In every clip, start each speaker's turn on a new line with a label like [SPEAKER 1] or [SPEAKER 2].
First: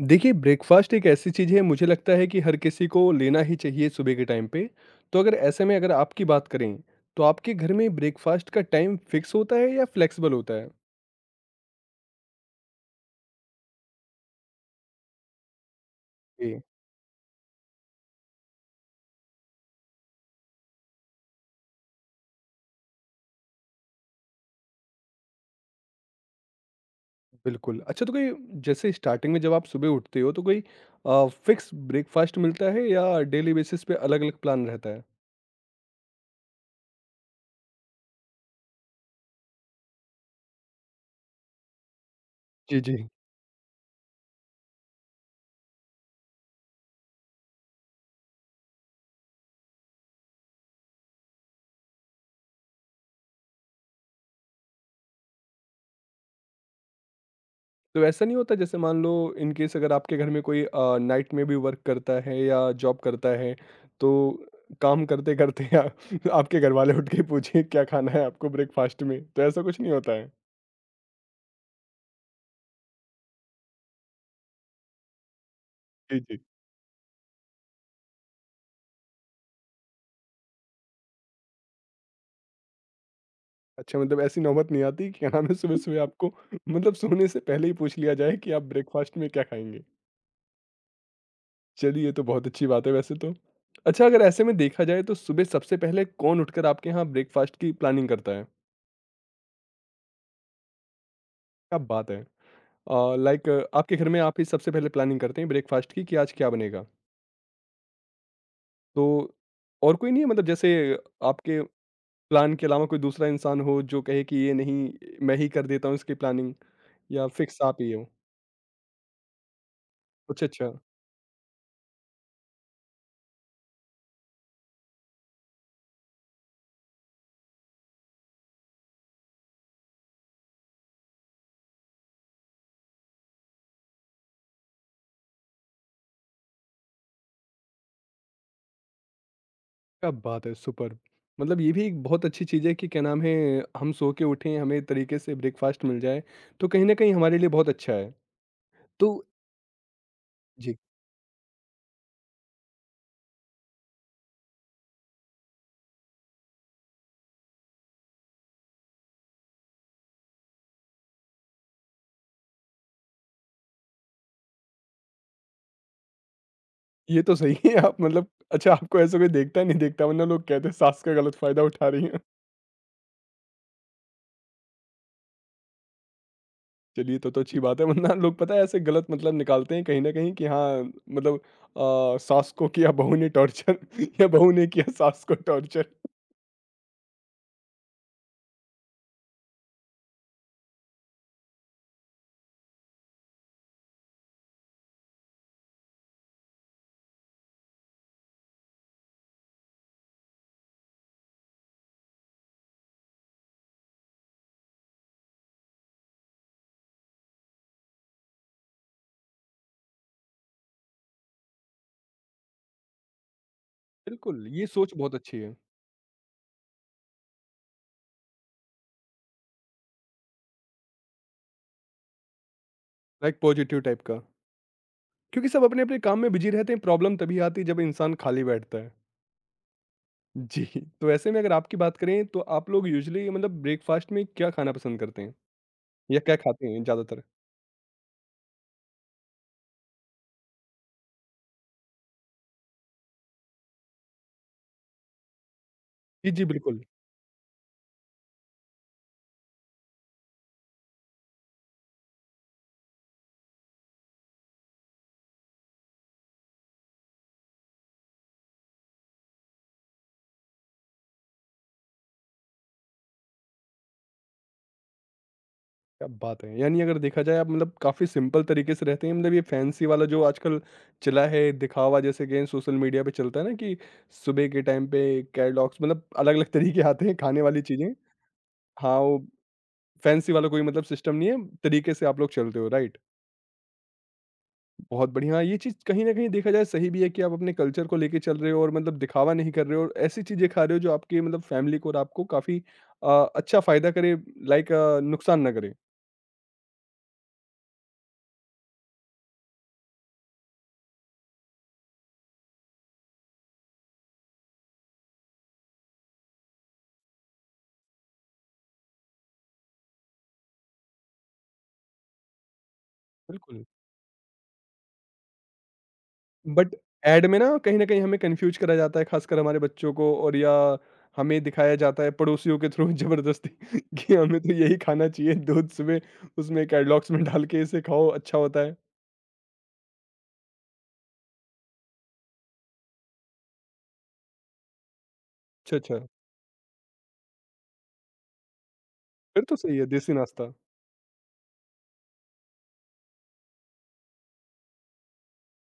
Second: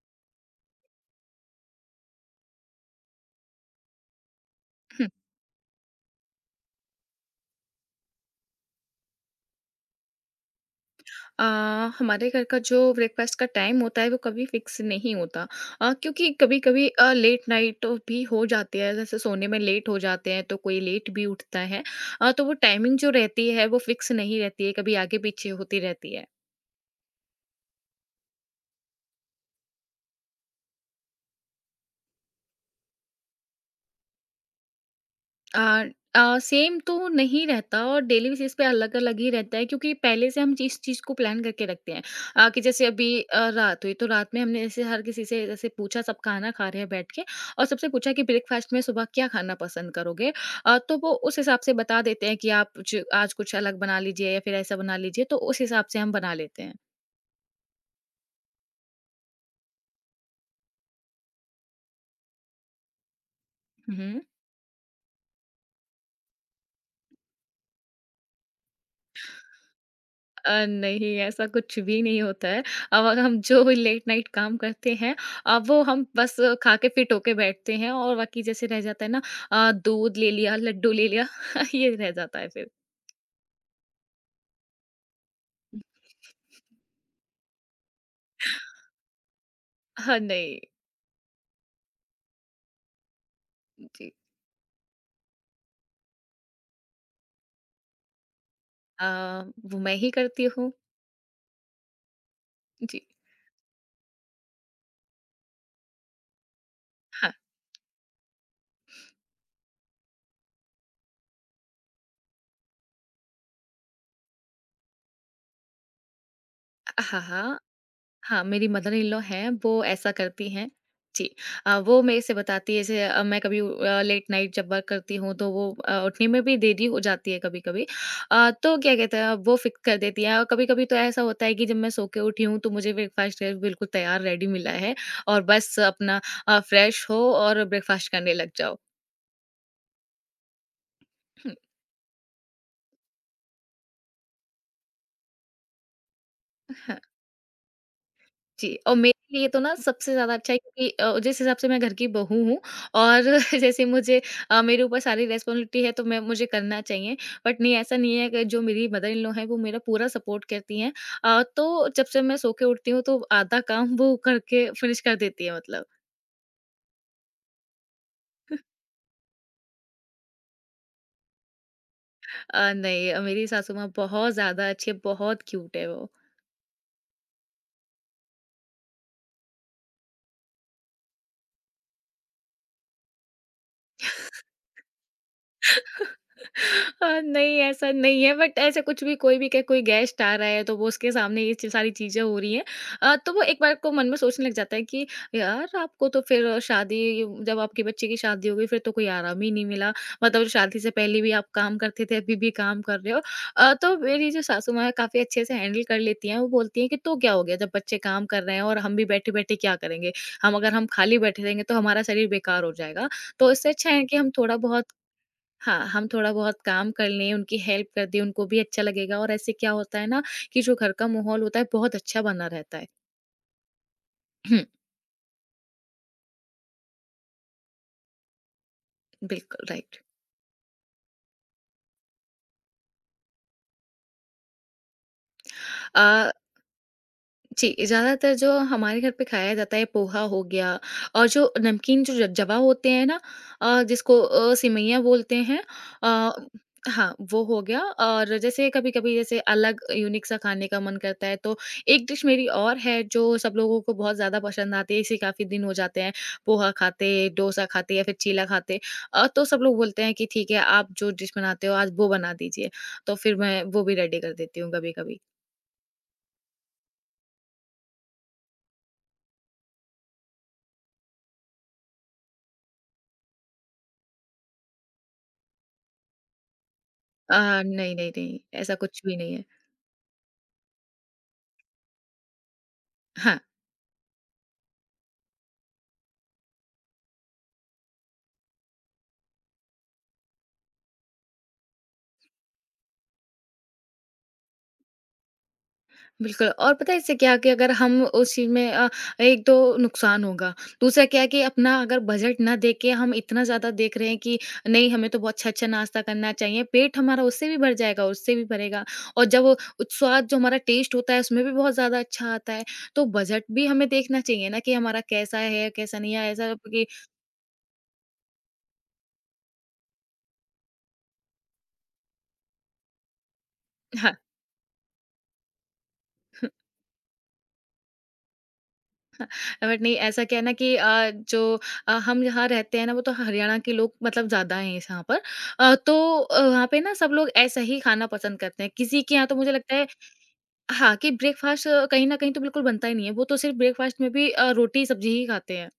[SPEAKER 1] देखिए, ब्रेकफ़ास्ट एक ऐसी चीज़ है मुझे लगता है कि हर किसी को लेना ही चाहिए सुबह के टाइम पे।
[SPEAKER 2] हुँ।
[SPEAKER 1] तो अगर ऐसे में अगर आपकी बात करें, तो आपके घर में ब्रेकफ़ास्ट का टाइम फ़िक्स होता है या फ्लेक्सिबल होता है?
[SPEAKER 2] अ, हमारे घर का जो ब्रेकफ़ास्ट का टाइम होता है वो कभी फ़िक्स नहीं होता क्योंकि
[SPEAKER 1] जी,
[SPEAKER 2] कभी-कभी लेट नाइट भी हो जाती है जैसे सोने में लेट हो जाते हैं तो कोई लेट भी उठता है। तो वो टाइमिंग जो रहती है वो फ़िक्स नहीं रहती है, कभी आगे-पीछे होती रहती है।
[SPEAKER 1] बिल्कुल। अच्छा तो कोई जैसे स्टार्टिंग में जब आप सुबह उठते हो तो कोई फ़िक्स ब्रेकफ़ास्ट मिलता है या डेली बेसिस पे अलग-अलग प्लान रहता है?
[SPEAKER 2] अ सेम तो नहीं रहता और डेली बेसिस पे अलग-अलग ही रहता है क्योंकि पहले से हम इस चीज़ को प्लान करके रखते हैं। कि
[SPEAKER 1] जी,
[SPEAKER 2] जैसे अभी
[SPEAKER 1] जी।
[SPEAKER 2] रात हुई तो रात में हमने जैसे हर किसी से जैसे पूछा सब खाना खा रहे हैं बैठ के और सबसे पूछा कि ब्रेकफ़ास्ट में सुबह क्या खाना पसंद करोगे? तो वो उस हिसाब से बता देते हैं कि आप ज आज कुछ अलग बना लीजिए या फिर ऐसा बना लीजिए, तो उस हिसाब से हम बना लेते हैं।
[SPEAKER 1] तो ऐसा नहीं होता जैसे मान लो इन केस अगर आपके घर में कोई नाइट में भी वर्क करता है या जॉब करता है
[SPEAKER 2] हुँ,
[SPEAKER 1] तो
[SPEAKER 2] हुँ।
[SPEAKER 1] काम करते करते आपके घर वाले उठ के पूछे क्या खाना है आपको ब्रेकफास्ट में तो ऐसा कुछ नहीं होता है।
[SPEAKER 2] नहीं ऐसा कुछ भी नहीं होता है। अब अगर हम जो भी लेट नाइट काम करते हैं वो हम
[SPEAKER 1] जी
[SPEAKER 2] बस
[SPEAKER 1] जी।
[SPEAKER 2] खा के फिट होके बैठते हैं और बाकी जैसे रह जाता है ना। दूध ले लिया, लड्डू ले लिया ये रह जाता है फिर।
[SPEAKER 1] अच्छा मतलब ऐसी नौबत नहीं आती कि क्या नाम है सुबह सुबह आपको मतलब सोने से पहले ही पूछ लिया जाए कि आप ब्रेकफास्ट में क्या खाएंगे।
[SPEAKER 2] हाँ, नहीं।
[SPEAKER 1] चलिए ये तो बहुत अच्छी बात है वैसे तो। अच्छा
[SPEAKER 2] जी।
[SPEAKER 1] अगर ऐसे में देखा जाए तो सुबह सबसे पहले कौन उठकर आपके यहाँ ब्रेकफास्ट की प्लानिंग करता है।
[SPEAKER 2] अ, वो मैं ही करती हूँ।
[SPEAKER 1] क्या बात है।
[SPEAKER 2] जी।
[SPEAKER 1] लाइक आपके घर में आप ही सबसे पहले प्लानिंग करते हैं ब्रेकफास्ट की कि आज क्या बनेगा?
[SPEAKER 2] हाँ।
[SPEAKER 1] तो और कोई नहीं है मतलब जैसे आपके प्लान के अलावा कोई दूसरा इंसान हो जो कहे कि ये नहीं, मैं ही कर देता हूँ इसकी प्लानिंग,
[SPEAKER 2] हाँ,
[SPEAKER 1] या
[SPEAKER 2] हाँ।
[SPEAKER 1] फिक्स आप ही हो?
[SPEAKER 2] हाँ, मेरी मदर इन लॉ हैं, वो ऐसा
[SPEAKER 1] अच्छा,
[SPEAKER 2] करती हैं।
[SPEAKER 1] अच्छा।
[SPEAKER 2] जी। वो मेरे से बताती है जैसे मैं कभी लेट नाइट जब वर्क करती हूँ तो वो उठने में भी देरी हो जाती है कभी-कभी। तो क्या कहते हैं वो फ़िक्स कर देती हैं और कभी-कभी तो ऐसा होता है कि जब मैं सो के उठी हूँ तो मुझे ब्रेकफ़ास्ट बिल्कुल तैयार रेडी मिला है और बस अपना फ्रेश हो और ब्रेकफ़ास्ट करने लग जाओ।
[SPEAKER 1] क्या बात है, सुपर्ब! मतलब ये भी एक बहुत अच्छी चीज़ है कि क्या नाम है, हम सो के उठें, हमें तरीके से ब्रेकफास्ट मिल जाए, तो कहीं न कहीं हमारे लिए बहुत अच्छा है।
[SPEAKER 2] जी, और
[SPEAKER 1] तो
[SPEAKER 2] मेरे लिए तो ना सबसे ज़्यादा अच्छा है
[SPEAKER 1] जी।
[SPEAKER 2] क्योंकि जिस हिसाब से मैं घर की बहू हूँ और जैसे मेरे ऊपर सारी रिस्पॉन्सिबिलिटी है तो मैं मुझे करना चाहिए। बट नहीं ऐसा नहीं है कि जो मेरी मदर इन लॉ हैं वो मेरा पूरा सपोर्ट करती हैं। तो जब से मैं सो के उठती हूँ तो आधा काम वो करके फिनिश कर देती है मतलब।
[SPEAKER 1] ये तो सही है आप मतलब अच्छा आपको ऐसा कोई देखता नहीं देखता वरना लोग कहते हैं सास का गलत फ़ायदा उठा रही हैं।
[SPEAKER 2] नहीं मेरी सासू माँ बहुत ज़्यादा अच्छी है, बहुत क्यूट है वो।
[SPEAKER 1] चलिए, तो अच्छी बात है वरना लोग पता है ऐसे गलत मतलब निकालते हैं कहीं न कहीं कि हाँ, मतलब सास को किया बहू ने टॉर्चर या बहू ने किया सास को टॉर्चर।
[SPEAKER 2] हाँ, नहीं ऐसा नहीं है बट ऐसे कुछ भी कोई भी कहे कोई गेस्ट आ रहा है तो वो उसके सामने सारी चीजें हो रही हैं। तो वो एक बार को मन में सोचने लग जाता है कि यार आपको तो फिर शादी जब आपके बच्चे की शादी हो गई फिर तो कोई आराम ही नहीं मिला। मतलब शादी से पहले भी आप काम करते थे अभी भी काम कर रहे हो। तो मेरी जो सासू माँ है काफी अच्छे से हैंडल कर लेती हैं, वो बोलती हैं कि तो क्या हो गया जब बच्चे काम कर रहे हैं और हम भी बैठे बैठे क्या करेंगे। हम अगर हम खाली बैठे रहेंगे तो हमारा शरीर बेकार हो जाएगा, तो इससे अच्छा है कि हम
[SPEAKER 1] बिल्कुल,
[SPEAKER 2] थोड़ा
[SPEAKER 1] ये
[SPEAKER 2] बहुत।
[SPEAKER 1] सोच बहुत अच्छी है,
[SPEAKER 2] हाँ, हम थोड़ा-बहुत काम कर लें, उनकी हेल्प कर दें, उनको भी अच्छा लगेगा और ऐसे क्या होता है ना कि जो घर का माहौल होता है बहुत अच्छा बना रहता है।
[SPEAKER 1] लाइक पॉजिटिव टाइप का। क्योंकि सब अपने-अपने काम में बिज़ी रहते हैं, प्रॉब्लम तभी आती है जब इंसान खाली बैठता है।
[SPEAKER 2] बिल्कुल, राइट।
[SPEAKER 1] जी, तो ऐसे में अगर आपकी बात करें तो आप लोग यूजुअली मतलब ब्रेकफ़ास्ट में क्या खाना पसंद करते हैं? या
[SPEAKER 2] अ,
[SPEAKER 1] क्या खाते हैं ज़्यादातर?
[SPEAKER 2] जी, ज़्यादातर जो हमारे घर पे खाया जाता है पोहा हो गया और जो नमकीन जो ज जवा होते हैं ना, जिसको सेवइयाँ बोलते हैं।
[SPEAKER 1] जी,
[SPEAKER 2] अ,
[SPEAKER 1] जी, बिल्कुल।
[SPEAKER 2] हाँ, वो हो गया और जैसे कभी-कभी जैसे अलग यूनिक सा खाने का मन करता है तो एक डिश मेरी और है जो सब लोगों को बहुत ज़्यादा पसंद आती है, इसे काफ़ी दिन हो जाते हैं पोहा खाते, डोसा खाते या फिर चीला खाते। तो सब लोग बोलते हैं कि ठीक है आप जो डिश बनाते हो आज वो बना दीजिए, तो फिर मैं वो भी रेडी कर देती हूँ कभी-कभी।
[SPEAKER 1] क्या बात है! यानी अगर देखा जाए आप मतलब काफ़ी सिंपल तरीके से रहते हैं, मतलब ये फैंसी वाला जो आजकल चला है दिखावा जैसे कि सोशल मीडिया पे चलता है ना कि सुबह के टाइम पे कैटलॉग्स मतलब अलग-अलग तरीके आते हैं
[SPEAKER 2] अ,
[SPEAKER 1] खाने वाली चीज़ें।
[SPEAKER 2] नहीं, नहीं, नहीं, ऐसा
[SPEAKER 1] हाँ,
[SPEAKER 2] कुछ भी
[SPEAKER 1] वो
[SPEAKER 2] नहीं है।
[SPEAKER 1] फैंसी वाला कोई मतलब सिस्टम नहीं है, तरीके से आप लोग चलते हो, राइट?
[SPEAKER 2] हाँ,
[SPEAKER 1] बहुत बढ़िया, हाँ, ये चीज़ कहीं न कहीं देखा जाए सही भी है कि आप अपने कल्चर को लेके चल रहे हो और मतलब दिखावा नहीं कर रहे हो और ऐसी चीज़ें खा रहे हो जो आपकी मतलब फैमिली को और आपको काफ़ी अ, अच्छा फ़ायदा करे लाइक नुकसान ना करे।
[SPEAKER 2] बिल्कुल और पता है इससे क्या है कि अगर हम उस चीज़ में एक तो नुकसान होगा, दूसरा क्या है कि अपना अगर बजट ना देख के हम इतना ज़्यादा देख रहे हैं कि नहीं हमें तो बहुत अच्छा-अच्छा नाश्ता करना चाहिए, पेट हमारा उससे भी भर जाएगा, उससे भी भरेगा और जब वो स्वाद जो हमारा टेस्ट होता है उसमें भी बहुत ज़्यादा अच्छा आता है, तो बजट
[SPEAKER 1] बिल्कुल।
[SPEAKER 2] भी हमें देखना चाहिए ना कि हमारा कैसा है, कैसा नहीं है, ऐसा
[SPEAKER 1] बट
[SPEAKER 2] कि
[SPEAKER 1] ऐड में ना कहीं न कहीं हमें कन्फ्यूज़ करा जाता है, ख़ासकर हमारे बच्चों को और या हमें दिखाया जाता है पड़ोसियों के थ्रू ज़बरदस्ती
[SPEAKER 2] हाँ।
[SPEAKER 1] कि हमें तो यही खाना चाहिए दूध सुबह उसमें कैडलॉक्स में डाल के इसे खाओ अच्छा होता है।
[SPEAKER 2] बट नहीं ऐसा क्या है ना कि हम यहाँ रहते हैं ना वो तो हरियाणा के लोग मतलब ज्यादा हैं इस यहाँ पर।
[SPEAKER 1] अच्छा, अच्छा,
[SPEAKER 2] वहाँ पे ना सब लोग ऐसा ही खाना पसंद करते हैं किसी के यहाँ तो
[SPEAKER 1] फिर
[SPEAKER 2] मुझे
[SPEAKER 1] तो
[SPEAKER 2] लगता
[SPEAKER 1] सही
[SPEAKER 2] है।
[SPEAKER 1] है देसी नाश्ता।
[SPEAKER 2] हाँ कि ब्रेकफास्ट कहीं ना कहीं तो बिल्कुल बनता ही नहीं है वो तो सिर्फ ब्रेकफास्ट में भी रोटी सब्जी ही खाते हैं।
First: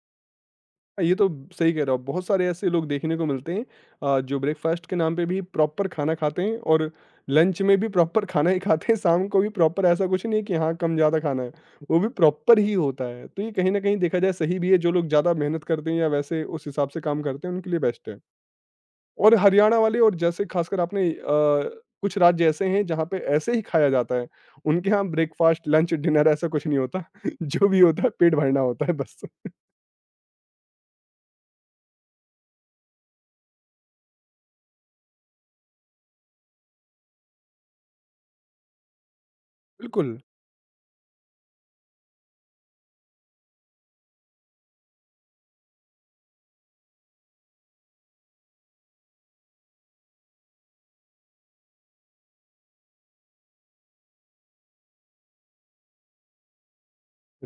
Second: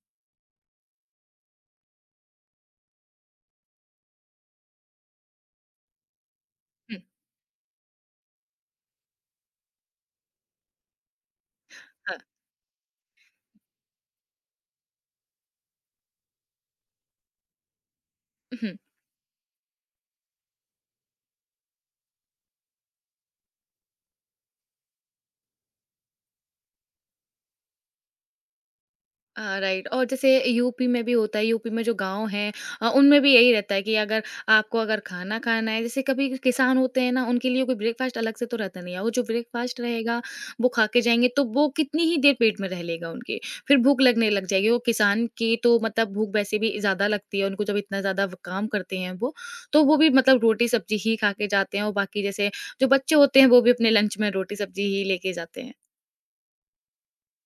[SPEAKER 1] ये तो सही कह रहे हो आप। बहुत सारे ऐसे लोग देखने को मिलते हैं जो ब्रेकफास्ट के नाम पे भी प्रॉपर खाना खाते हैं और
[SPEAKER 2] हम्म,
[SPEAKER 1] लंच में भी प्रॉपर खाना ही खाते हैं शाम को भी प्रॉपर। ऐसा कुछ नहीं है कि हाँ कम ज़्यादा खाना है, वो भी
[SPEAKER 2] हाँ,
[SPEAKER 1] प्रॉपर ही होता है, तो ये कहीं ना कहीं देखा जाए सही भी है। जो लोग ज़्यादा मेहनत करते हैं या वैसे उस हिसाब से काम करते हैं उनके लिए बेस्ट है।
[SPEAKER 2] हम्म।
[SPEAKER 1] और हरियाणा वाले और जैसे खासकर आपने कुछ राज्य ऐसे हैं जहाँ पे ऐसे ही खाया जाता है, उनके यहाँ ब्रेकफास्ट लंच डिनर ऐसा कुछ नहीं होता जो भी होता है पेट भरना होता है बस।
[SPEAKER 2] राइट और जैसे यूपी में भी होता है, यूपी में जो गाँव हैं उनमें भी यही रहता है कि अगर आपको अगर खाना खाना है जैसे कभी किसान होते हैं ना, उनके लिए कोई ब्रेकफ़ास्ट अलग से तो रहता नहीं है। वो जो ब्रेकफ़ास्ट
[SPEAKER 1] बिल्कुल,
[SPEAKER 2] रहेगा, वो खा के जाएँगे तो वो कितनी ही देर पेट में रह लेगा उनके। फिर भूख लगने लग जाएगी। वो किसान की तो मतलब भूख वैसे भी ज़्यादा लगती है उनको जब इतना ज़्यादा व काम करते हैं वो। तो वो भी मतलब रोटी-सब्ज़ी ही खा के जाते हैं और बाकी जैसे जो बच्चे होते हैं वो भी अपने लंच में रोटी-सब्ज़ी ही लेके जाते हैं।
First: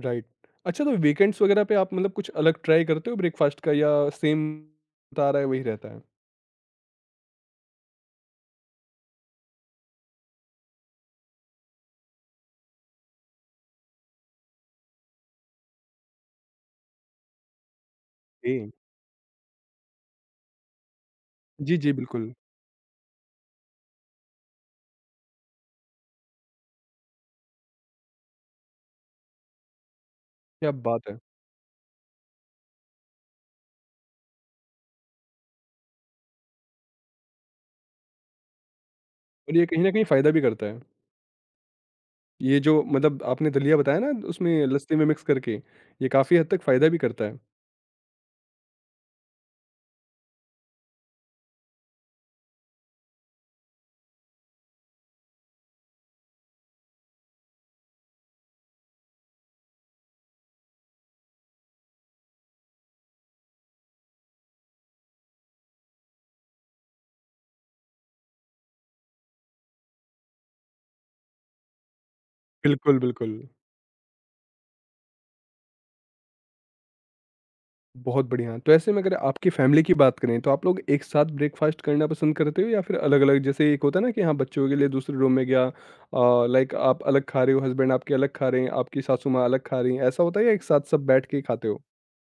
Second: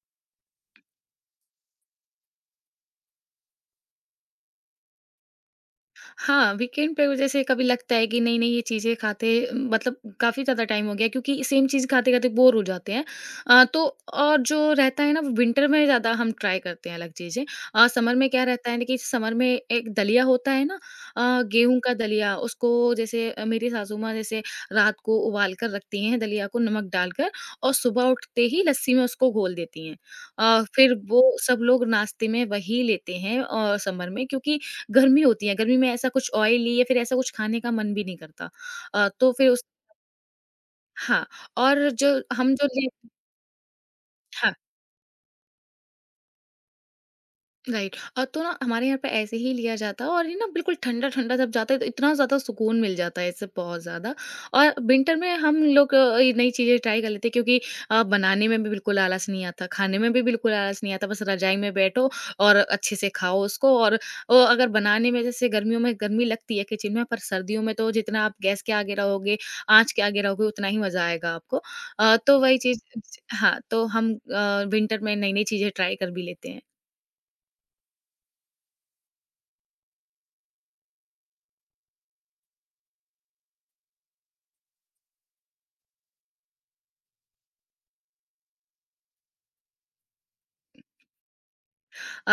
[SPEAKER 1] राइट। अच्छा तो वीकेंड्स वगैरह पे आप मतलब कुछ अलग ट्राई करते हो ब्रेकफ़ास्ट का या सेम बता रहा है वही रहता है?
[SPEAKER 2] हाँ, वीकेंड पे जैसे कभी लगता है कि नहीं-नहीं ये चीज़ें खाते मतलब काफ़ी ज़्यादा टाइम हो गया क्योंकि सेम चीज़ खाते-खाते बोर हो जाते हैं। अ, तो और जो रहता है ना वो विंटर में ज़्यादा हम ट्राई करते हैं अलग चीज़ें। समर में क्या
[SPEAKER 1] ओके।
[SPEAKER 2] रहता है ना कि समर में एक दलिया होता है ना,
[SPEAKER 1] जी,
[SPEAKER 2] गेहूँ
[SPEAKER 1] जी,
[SPEAKER 2] का
[SPEAKER 1] बिल्कुल।
[SPEAKER 2] दलिया उसको जैसे मेरी सासू माँ जैसे रात को उबाल कर रखती हैं दलिया को नमक डालकर और सुबह उठते ही लस्सी में उसको घोल देती हैं।
[SPEAKER 1] क्या
[SPEAKER 2] फिर
[SPEAKER 1] बात है!
[SPEAKER 2] वो सब लोग नाश्ते में वही लेते हैं और समर में क्योंकि गर्मी होती है, गर्मी में ऐसा कुछ ऑयली या फिर ऐसा कुछ खाने का मन भी नहीं करता। अ, तो फिर
[SPEAKER 1] और
[SPEAKER 2] उस
[SPEAKER 1] ये कहीं न कहीं फ़ायदा भी करता है।
[SPEAKER 2] हाँ, और जो हम
[SPEAKER 1] ये
[SPEAKER 2] जो
[SPEAKER 1] जो
[SPEAKER 2] ले
[SPEAKER 1] मतलब आपने दलिया बताया ना उसमें
[SPEAKER 2] हाँ।
[SPEAKER 1] लस्सी में मिक्स करके, ये काफ़ी हद तक फ़ायदा भी करता है।
[SPEAKER 2] राइट और तो ना हमारे यहाँ पे ऐसे ही लिया जाता है और ये ना बिल्कुल ठंडा ठंडा जब जाता है तो इतना ज़्यादा सुकून मिल जाता है इससे बहुत ज़्यादा। और विंटर में हम लोग ये नई चीज़ें ट्राई कर लेते हैं क्योंकि बनाने में भी बिल्कुल आलस नहीं आता, खाने में भी बिल्कुल आलस नहीं आता, बस रजाई में बैठो और अच्छे से खाओ उसको। और अगर बनाने में जैसे गर्मियों में गर्मी लगती है किचन में पर सर्दियों में तो जितना आप गैस के आगे रहोगे आँच के आगे रहोगे उतना ही मज़ा आएगा आपको। अ, तो वही चीज़
[SPEAKER 1] बिल्कुल, बिल्कुल।
[SPEAKER 2] हाँ तो हम विंटर में नई नई चीज़ें ट्राई कर भी लेते हैं।
[SPEAKER 1] बहुत बढ़िया। तो ऐसे में अगर आपकी फैमिली की बात करें, तो आप लोग एक साथ ब्रेकफ़ास्ट करना पसंद करते हो या फिर अलग-अलग? जैसे एक होता है ना कि हाँ, बच्चों के लिए दूसरे रूम में गया, लाइक आप अलग खा रहे हो, हस्बैंड आपके अलग खा रहे हैं, आपकी सासू माँ अलग खा रही हैं, ऐसा होता है या एक साथ सब बैठ के खाते हो?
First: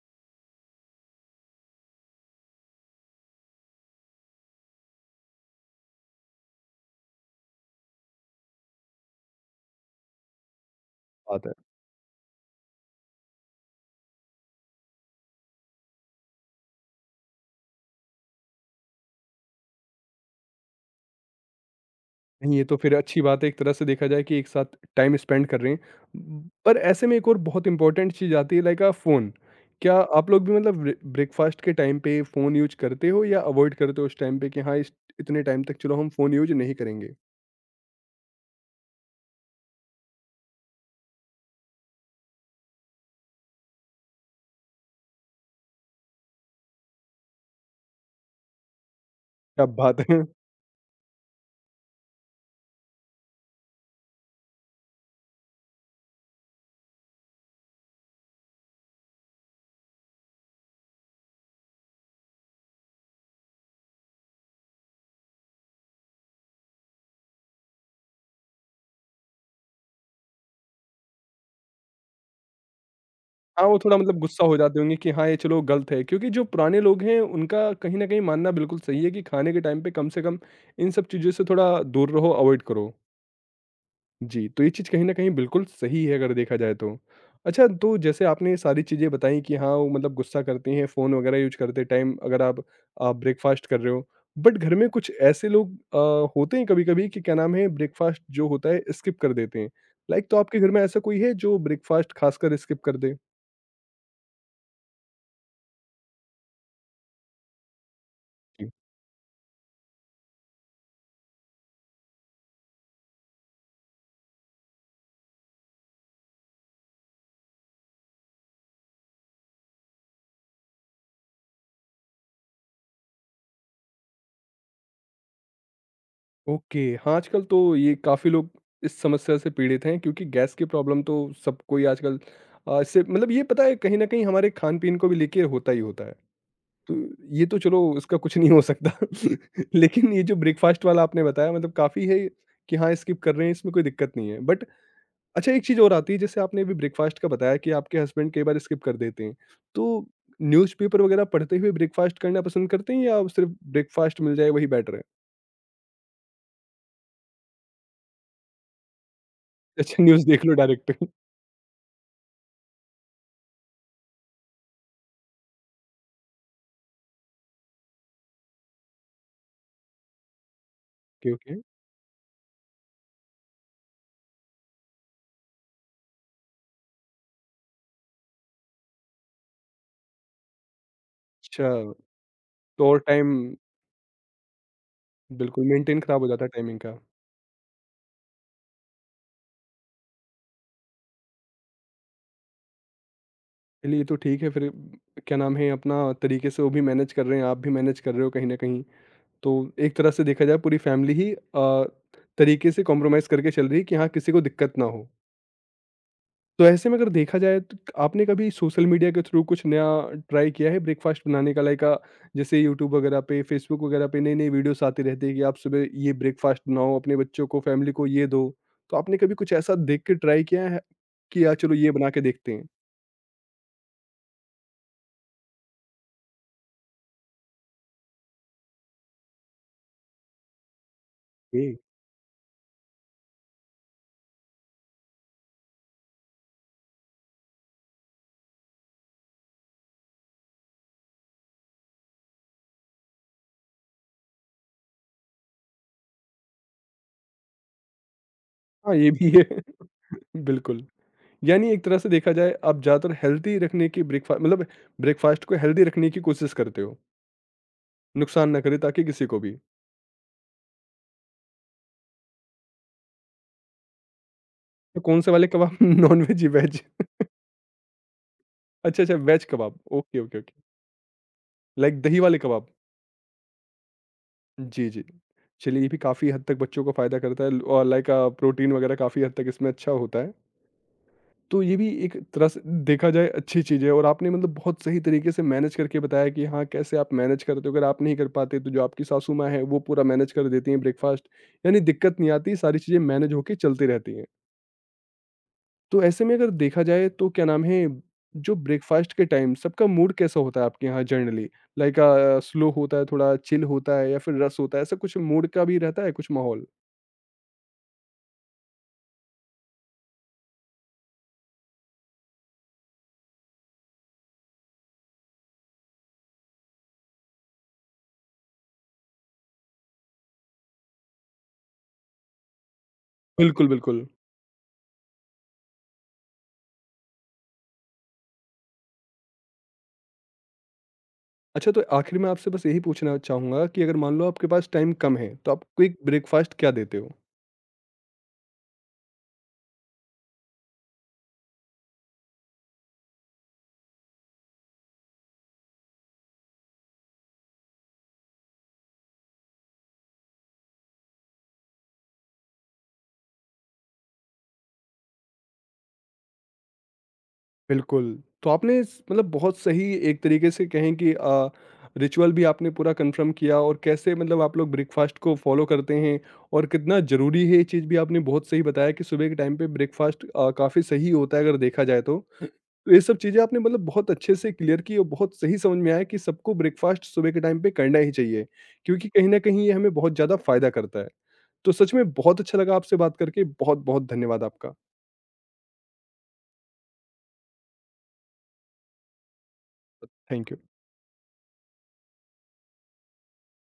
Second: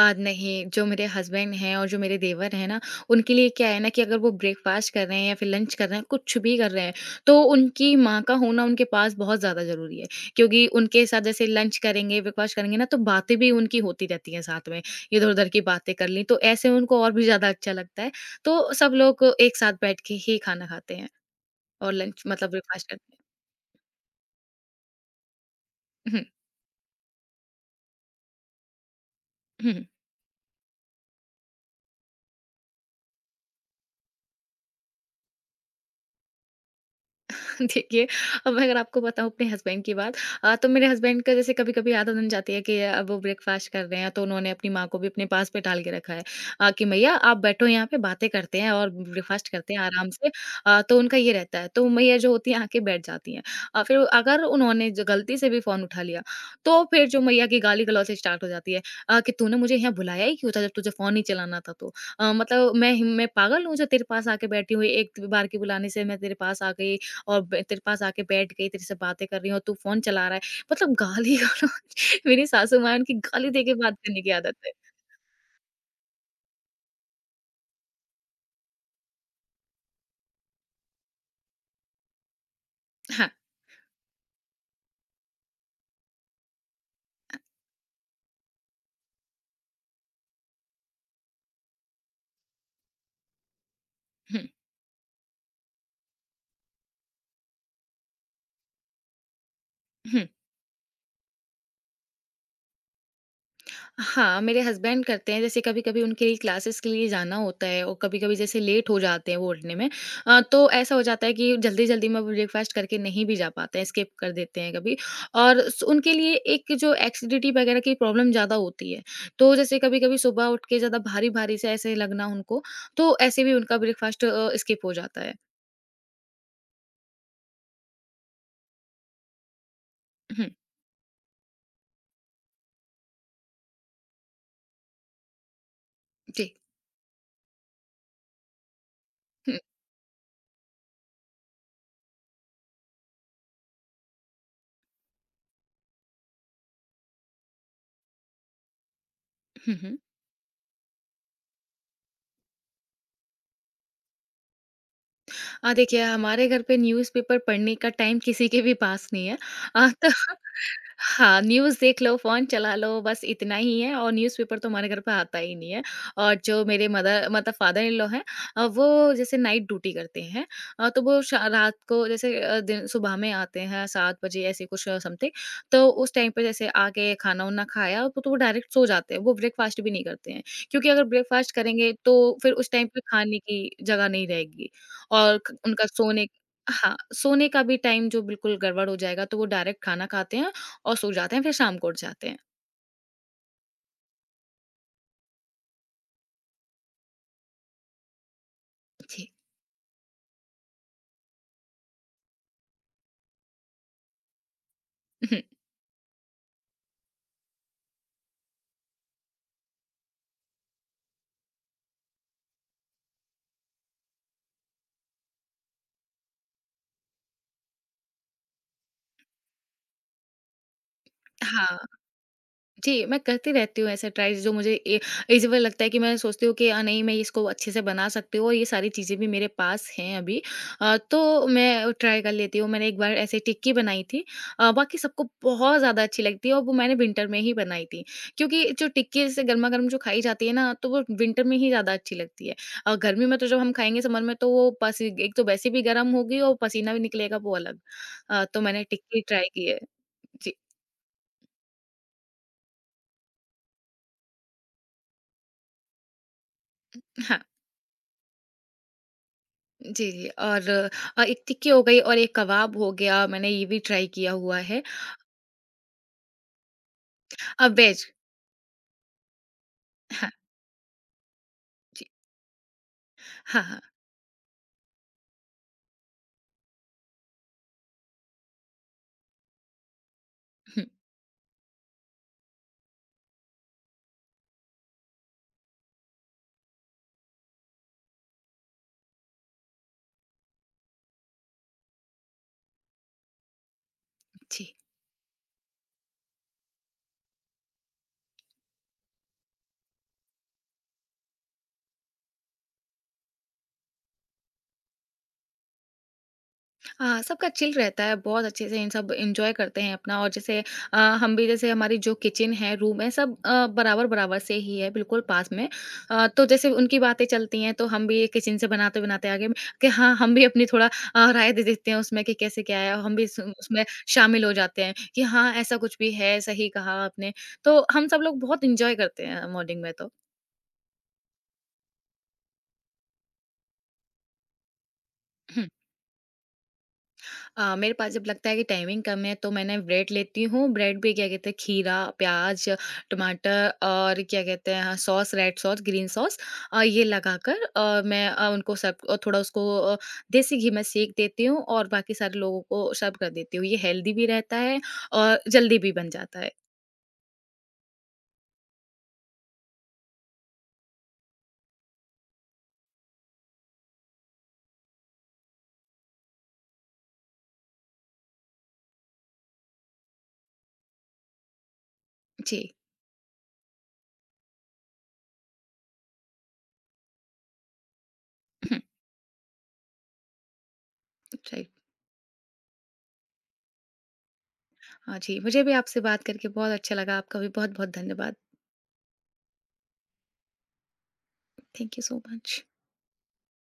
[SPEAKER 2] नहीं, जो मेरे हस्बैंड हैं और जो मेरे देवर हैं ना, उनके लिए क्या है ना कि अगर वो ब्रेकफ़ास्ट कर रहे हैं या फिर लंच कर रहे हैं, कुछ भी कर रहे हैं, तो उनकी माँ का होना उनके पास बहुत ज़्यादा ज़रूरी है। क्योंकि उनके साथ जैसे
[SPEAKER 1] बात है।
[SPEAKER 2] लंच करेंगे, ब्रेकफ़ास्ट करेंगे ना, तो बातें भी उनकी होती रहती हैं साथ में, इधर-उधर की बातें कर लीं, तो ऐसे उनको और भी ज़्यादा अच्छा लगता है। तो सब लोग एक साथ बैठ के ही खाना खाते हैं और लंच मतलब
[SPEAKER 1] नहीं, ये तो
[SPEAKER 2] ब्रेकफ़ास्ट
[SPEAKER 1] फिर
[SPEAKER 2] करते हैं।
[SPEAKER 1] अच्छी बात है एक तरह से देखा जाए कि एक साथ टाइम स्पेंड कर रहे हैं। पर ऐसे में एक और बहुत इंपॉर्टेंट चीज़ आती है लाइक फ़ोन।
[SPEAKER 2] हुँ, हुँ।
[SPEAKER 1] क्या आप लोग भी मतलब ब्रेकफ़ास्ट के टाइम पे फ़ोन यूज़ करते हो या अवॉइड करते हो उस टाइम पे कि हाँ, इस इतने टाइम तक चलो हम फ़ोन यूज़ नहीं करेंगे?
[SPEAKER 2] देखिए, अब मैं अगर आपको बताऊँ अपने हस्बैंड की बात। तो मेरे हस्बैंड का जैसे कभी-कभी आदत बन जाती है कि अब वो ब्रेकफ़ास्ट कर रहे हैं, तो उन्होंने अपनी माँ को भी अपने पास बैठाल के रखा है। कि भैया आप बैठो यहाँ पे बातें करते हैं और ब्रेकफ़ास्ट
[SPEAKER 1] क्या
[SPEAKER 2] करते हैं
[SPEAKER 1] बात
[SPEAKER 2] आराम
[SPEAKER 1] है!
[SPEAKER 2] से। तो उनका ये रहता है, तो मैया जो होती हैं आके बैठ जाती हैं। फिर अगर उन्होंने जो गलती से भी फ़ोन उठा लिया, तो फिर जो मैया की गाली-गलौच स्टार्ट हो जाती है। कि तूने मुझे यहाँ बुलाया ही क्यों था जब तुझे फ़ोन नहीं चलाना था तो? मतलब मैं पागल हूँ जो तेरे पास आके बैठी हुई, एक बार के बुलाने से मैं तेरे पास आ गई। और ब तेरे पास आके बैठ गई, तेरे से बातें कर रही हूँ और तू फ़ोन चला रहा है। मतलब गाली गालो। मेरी सासू माँ है उनकी गाली
[SPEAKER 1] हाँ,
[SPEAKER 2] देके
[SPEAKER 1] वो
[SPEAKER 2] बात
[SPEAKER 1] थोड़ा मतलब
[SPEAKER 2] करने की
[SPEAKER 1] गुस्सा
[SPEAKER 2] आदत
[SPEAKER 1] हो
[SPEAKER 2] है।
[SPEAKER 1] जाते होंगे कि हाँ, ये चलो गलत है क्योंकि जो पुराने लोग हैं उनका कहीं न कहीं मानना बिल्कुल सही है कि खाने के टाइम पे कम से कम इन सब चीज़ों से थोड़ा दूर रहो, अवॉइड करो।
[SPEAKER 2] हाँ।
[SPEAKER 1] जी, तो ये चीज़ कहीं न कहीं बिल्कुल सही है अगर देखा जाए तो। अच्छा तो जैसे आपने ये सारी चीज़ें बताई कि हाँ, वो मतलब गुस्सा करती हैं, फ़ोन वगैरह यूज़ करते टाइम अगर आप ब्रेकफ़ास्ट कर रहे हो।
[SPEAKER 2] हुँ,
[SPEAKER 1] बट घर में कुछ ऐसे लोग होते हैं कभी-कभी कि क्या नाम है ब्रेकफ़ास्ट जो होता है स्किप कर देते हैं।
[SPEAKER 2] हुँ।
[SPEAKER 1] लाइक तो आपके घर में ऐसा कोई है जो ब्रेकफ़ास्ट खासकर स्किप कर दे?
[SPEAKER 2] हाँ, मेरे हस्बैंड करते हैं, जैसे कभी-कभी उनके लिए क्लासेस के लिए जाना होता है और कभी-कभी जैसे लेट हो जाते हैं वो उठने में। तो ऐसा हो जाता है कि जल्दी-जल्दी में ब्रेकफ़ास्ट करके नहीं भी जा पाते हैं, स्किप कर देते हैं कभी। और स उनके लिए एक जो एसिडिटी वगैरह की प्रॉब्लम ज़्यादा होती है, तो जैसे कभी-कभी सुबह उठ के ज़्यादा भारी-भारी से ऐसे लगना उनको, तो ऐसे भी उनका ब्रेकफ़ास्ट स्किप हो जाता है।
[SPEAKER 1] ओके हाँ आजकल तो ये काफ़ी लोग इस समस्या से पीड़ित हैं क्योंकि
[SPEAKER 2] हुँ,
[SPEAKER 1] गैस की प्रॉब्लम तो सबको ही आजकल इससे मतलब ये पता है कहीं ना कहीं हमारे खान पीन को भी लेके होता ही होता है।
[SPEAKER 2] जी।
[SPEAKER 1] तो ये तो चलो इसका कुछ नहीं हो सकता
[SPEAKER 2] हुँ,
[SPEAKER 1] लेकिन ये जो ब्रेकफास्ट वाला आपने बताया मतलब काफ़ी है कि हाँ स्किप कर रहे हैं इसमें कोई दिक्कत नहीं है बट। अच्छा एक चीज़ और आती है जैसे आपने अभी ब्रेकफास्ट का बताया कि आपके हस्बैंड कई बार स्किप कर देते हैं
[SPEAKER 2] हुँ, हुँ।
[SPEAKER 1] तो न्यूज़पेपर वगैरह पढ़ते हुए ब्रेकफास्ट करना पसंद करते हैं या सिर्फ ब्रेकफास्ट मिल जाए वही बेटर है।
[SPEAKER 2] देखिए हमारे घर पे न्यूज़पेपर पढ़ने का टाइम किसी के भी पास नहीं है।
[SPEAKER 1] अच्छा
[SPEAKER 2] तो
[SPEAKER 1] न्यूज़ देख लो डायरेक्ट।
[SPEAKER 2] हाँ, न्यूज़ देख लो, फ़ोन चला लो बस इतना ही है और न्यूज़पेपर तो हमारे घर पे आता ही नहीं है। और जो मेरे मदर मतलब फादर इन लॉ हैं। वो जैसे नाइट ड्यूटी करते हैं। तो वो शा
[SPEAKER 1] ओके।
[SPEAKER 2] रात को जैसे दिन सुबह में आते हैं 7 बजे ऐसे कुछ समथिंग। तो उस टाइम पे जैसे आके खाना-वाना खाया तो वो डायरेक्ट सो जाते हैं। वो ब्रेकफ़ास्ट भी नहीं करते हैं, क्योंकि अगर ब्रेकफ़ास्ट
[SPEAKER 1] अच्छा,
[SPEAKER 2] करेंगे तो फिर उस टाइम
[SPEAKER 1] तो और
[SPEAKER 2] पे
[SPEAKER 1] टाइम
[SPEAKER 2] खाने की जगह नहीं रहेगी। और क
[SPEAKER 1] बिल्कुल
[SPEAKER 2] उनका
[SPEAKER 1] मेंटेन खराब
[SPEAKER 2] सोने।
[SPEAKER 1] हो जाता है टाइमिंग
[SPEAKER 2] हाँ,
[SPEAKER 1] का।
[SPEAKER 2] सोने का भी टाइम जो बिल्कुल गड़बड़ हो जाएगा, तो वो डायरेक्ट खाना खाते हैं और सो जाते हैं, फिर शाम को उठ जाते हैं।
[SPEAKER 1] चलिए, ये तो ठीक है फिर क्या नाम है अपना तरीके से वो भी मैनेज कर रहे हैं, आप भी मैनेज कर रहे हो कहीं न कहीं।
[SPEAKER 2] जी।
[SPEAKER 1] तो एक तरह से देखा जाए पूरी फैमिली ही तरीके से कॉम्प्रोमाइज़ करके चल रही है कि हाँ, किसी को दिक्कत ना हो।
[SPEAKER 2] हुँ,
[SPEAKER 1] तो ऐसे में अगर देखा जाए तो आपने कभी सोशल मीडिया के थ्रू कुछ नया ट्राई किया है ब्रेकफास्ट बनाने का लाइक जैसे यूट्यूब वगैरह पे फेसबुक वगैरह पे नई नई वीडियोस आती रहती है कि आप सुबह ये ब्रेकफास्ट बनाओ अपने बच्चों को फैमिली को ये दो, तो आपने कभी कुछ ऐसा देख के ट्राई किया है कि यार चलो
[SPEAKER 2] हाँ।
[SPEAKER 1] ये बना के देखते हैं?
[SPEAKER 2] जी, मैं करती रहती हूँ ऐसे ट्राई जो मुझे ए इज़ी वे लगता है कि मैं सोचती हूँ कि नहीं मैं इसको अच्छे से बना सकती हूँ और ये सारी चीज़ें भी मेरे पास हैं अभी। तो
[SPEAKER 1] ओके।
[SPEAKER 2] मैं ट्राई कर लेती हूँ। मैंने एक बार ऐसे टिक्की बनाई थी। बाकी सबको बहुत ज़्यादा अच्छी लगती है और वो मैंने विंटर में ही बनाई थी। क्योंकि जो टिक्की जैसे गरमा-गरम जो खाई जाती है ना तो वो विंटर में ही ज़्यादा अच्छी लगती है। गर्मी में तो जब हम खाएँगे समर में तो वो पस एक तो वैसे भी गर्म होगी और पसीना भी निकलेगा वो अलग। तो मैंने
[SPEAKER 1] हाँ ये
[SPEAKER 2] टिक्की
[SPEAKER 1] भी है।
[SPEAKER 2] ट्राई की है। जी,
[SPEAKER 1] बिल्कुल। यानी एक तरह से देखा जाए आप ज़्यादातर हेल्दी रखने की ब्रेकफास्ट मतलब ब्रेकफास्ट को हेल्दी रखने की कोशिश करते हो,
[SPEAKER 2] हाँ।
[SPEAKER 1] नुकसान ना करे ताकि किसी को भी।
[SPEAKER 2] जी, जी। और एक टिक्की हो गई और एक कबाब हो गया, मैंने ये भी ट्राई किया हुआ है।
[SPEAKER 1] तो कौन से वाले कबाब नॉन वेज वेज?
[SPEAKER 2] वेज।
[SPEAKER 1] अच्छा, अच्छा वेज कबाब। ओके,
[SPEAKER 2] हाँ,
[SPEAKER 1] ओके, ओके। लाइक
[SPEAKER 2] जी।
[SPEAKER 1] दही वाले कबाब।
[SPEAKER 2] हाँ, हाँ।
[SPEAKER 1] जी, जी। चलिए ये भी काफ़ी हद तक बच्चों को फ़ायदा करता है और लाइक प्रोटीन वगैरह काफ़ी हद तक इसमें अच्छा होता है।
[SPEAKER 2] हुँ,
[SPEAKER 1] तो ये भी एक तरह से देखा जाए अच्छी चीज़ है और आपने मतलब बहुत सही तरीके से मैनेज करके बताया कि हाँ, कैसे आप मैनेज करते हो। अगर आप नहीं कर पाते तो जो आपकी सासू माँ हैं वो पूरा मैनेज कर देती हैं ब्रेकफ़ास्ट। यानी दिक्कत नहीं आती, सारी चीज़ें मैनेज होके चलती रहती हैं।
[SPEAKER 2] जी।
[SPEAKER 1] तो ऐसे में अगर देखा जाए तो क्या नाम है, जो ब्रेकफ़ास्ट के टाइम सबका मूड कैसा होता है आपके यहाँ जनरली? लाइक स्लो होता है, थोड़ा चिल होता है या फिर रस होता है, ऐसा कुछ मूड का भी रहता है कुछ माहौल?
[SPEAKER 2] हाँ, सबका चिल रहता है, बहुत अच्छे से इन सब एन्जॉय करते हैं अपना और जैसे हम भी जैसे हमारी जो किचन है, रूम है, सब बराबर-बराबर से ही है, बिल्कुल पास में। तो जैसे उनकी बातें चलती हैं, तो हम भी किचन से बनाते-बनाते आगे में, कि हाँ, हम भी अपनी थोड़ा राय दे देते हैं उसमें कि कैसे क्या है, और हम भी इस
[SPEAKER 1] बिल्कुल,
[SPEAKER 2] उसमें
[SPEAKER 1] बिल्कुल।
[SPEAKER 2] शामिल हो जाते हैं कि हाँ, ऐसा कुछ भी है, सही कहा आपने। तो हम सब लोग बहुत एन्जॉय करते हैं मॉर्निंग में तो।
[SPEAKER 1] अच्छा तो आखिर में आपसे बस यही पूछना चाहूँगा कि अगर मान लो आपके पास टाइम कम है, तो आप
[SPEAKER 2] हम्म।
[SPEAKER 1] क्विक ब्रेकफ़ास्ट क्या देते हो?
[SPEAKER 2] मेरे पास जब लगता है कि टाइमिंग कम है तो मैंने ब्रेड लेती हूँ। ब्रेड पे क्या कहते हैं खीरा, प्याज़, टमाटर और क्या कहते हैं हाँ, sauce red sauce, green sauce. ये लगाकर उनको सर्व देसी घी में सेंक देती हूँ और बाकी सारे लोगों को सर्व कर देती हूँ। ये हेल्दी भी रहता है और जल्दी भी बन जाता है।
[SPEAKER 1] बिल्कुल, तो आपने स मतलब बहुत सही एक तरीके से कहें कि रिचुअल भी आपने पूरा कन्फर्म किया और कैसे मतलब आप लोग ब्रेकफ़ास्ट को फ़ॉलो करते हैं और कितना ज़रूरी है ये चीज़ भी आपने बहुत सही बताया कि सुबह के टाइम पे ब्रेकफ़ास्ट काफ़ी सही होता है अगर देखा जाए तो।
[SPEAKER 2] जी।
[SPEAKER 1] तो ये सब चीज़ें आपने मतलब बहुत अच्छे से क्लियर की और बहुत सही समझ में आया कि सबको ब्रेकफ़ास्ट सुबह के टाइम पे करना ही चाहिए, क्योंकि कहीं न कहीं ये हमें बहुत ज़्यादा फ़ायदा करता है।
[SPEAKER 2] सही।
[SPEAKER 1] तो सच में बहुत अच्छा लगा आपसे बात करके, बहुत-बहुत धन्यवाद आपका।
[SPEAKER 2] हाँ जी, मुझे भी आपसे बात करके बहुत अच्छा लगा। आपका भी बहुत-बहुत धन्यवाद।
[SPEAKER 1] Thank you.
[SPEAKER 2] Thank you so much.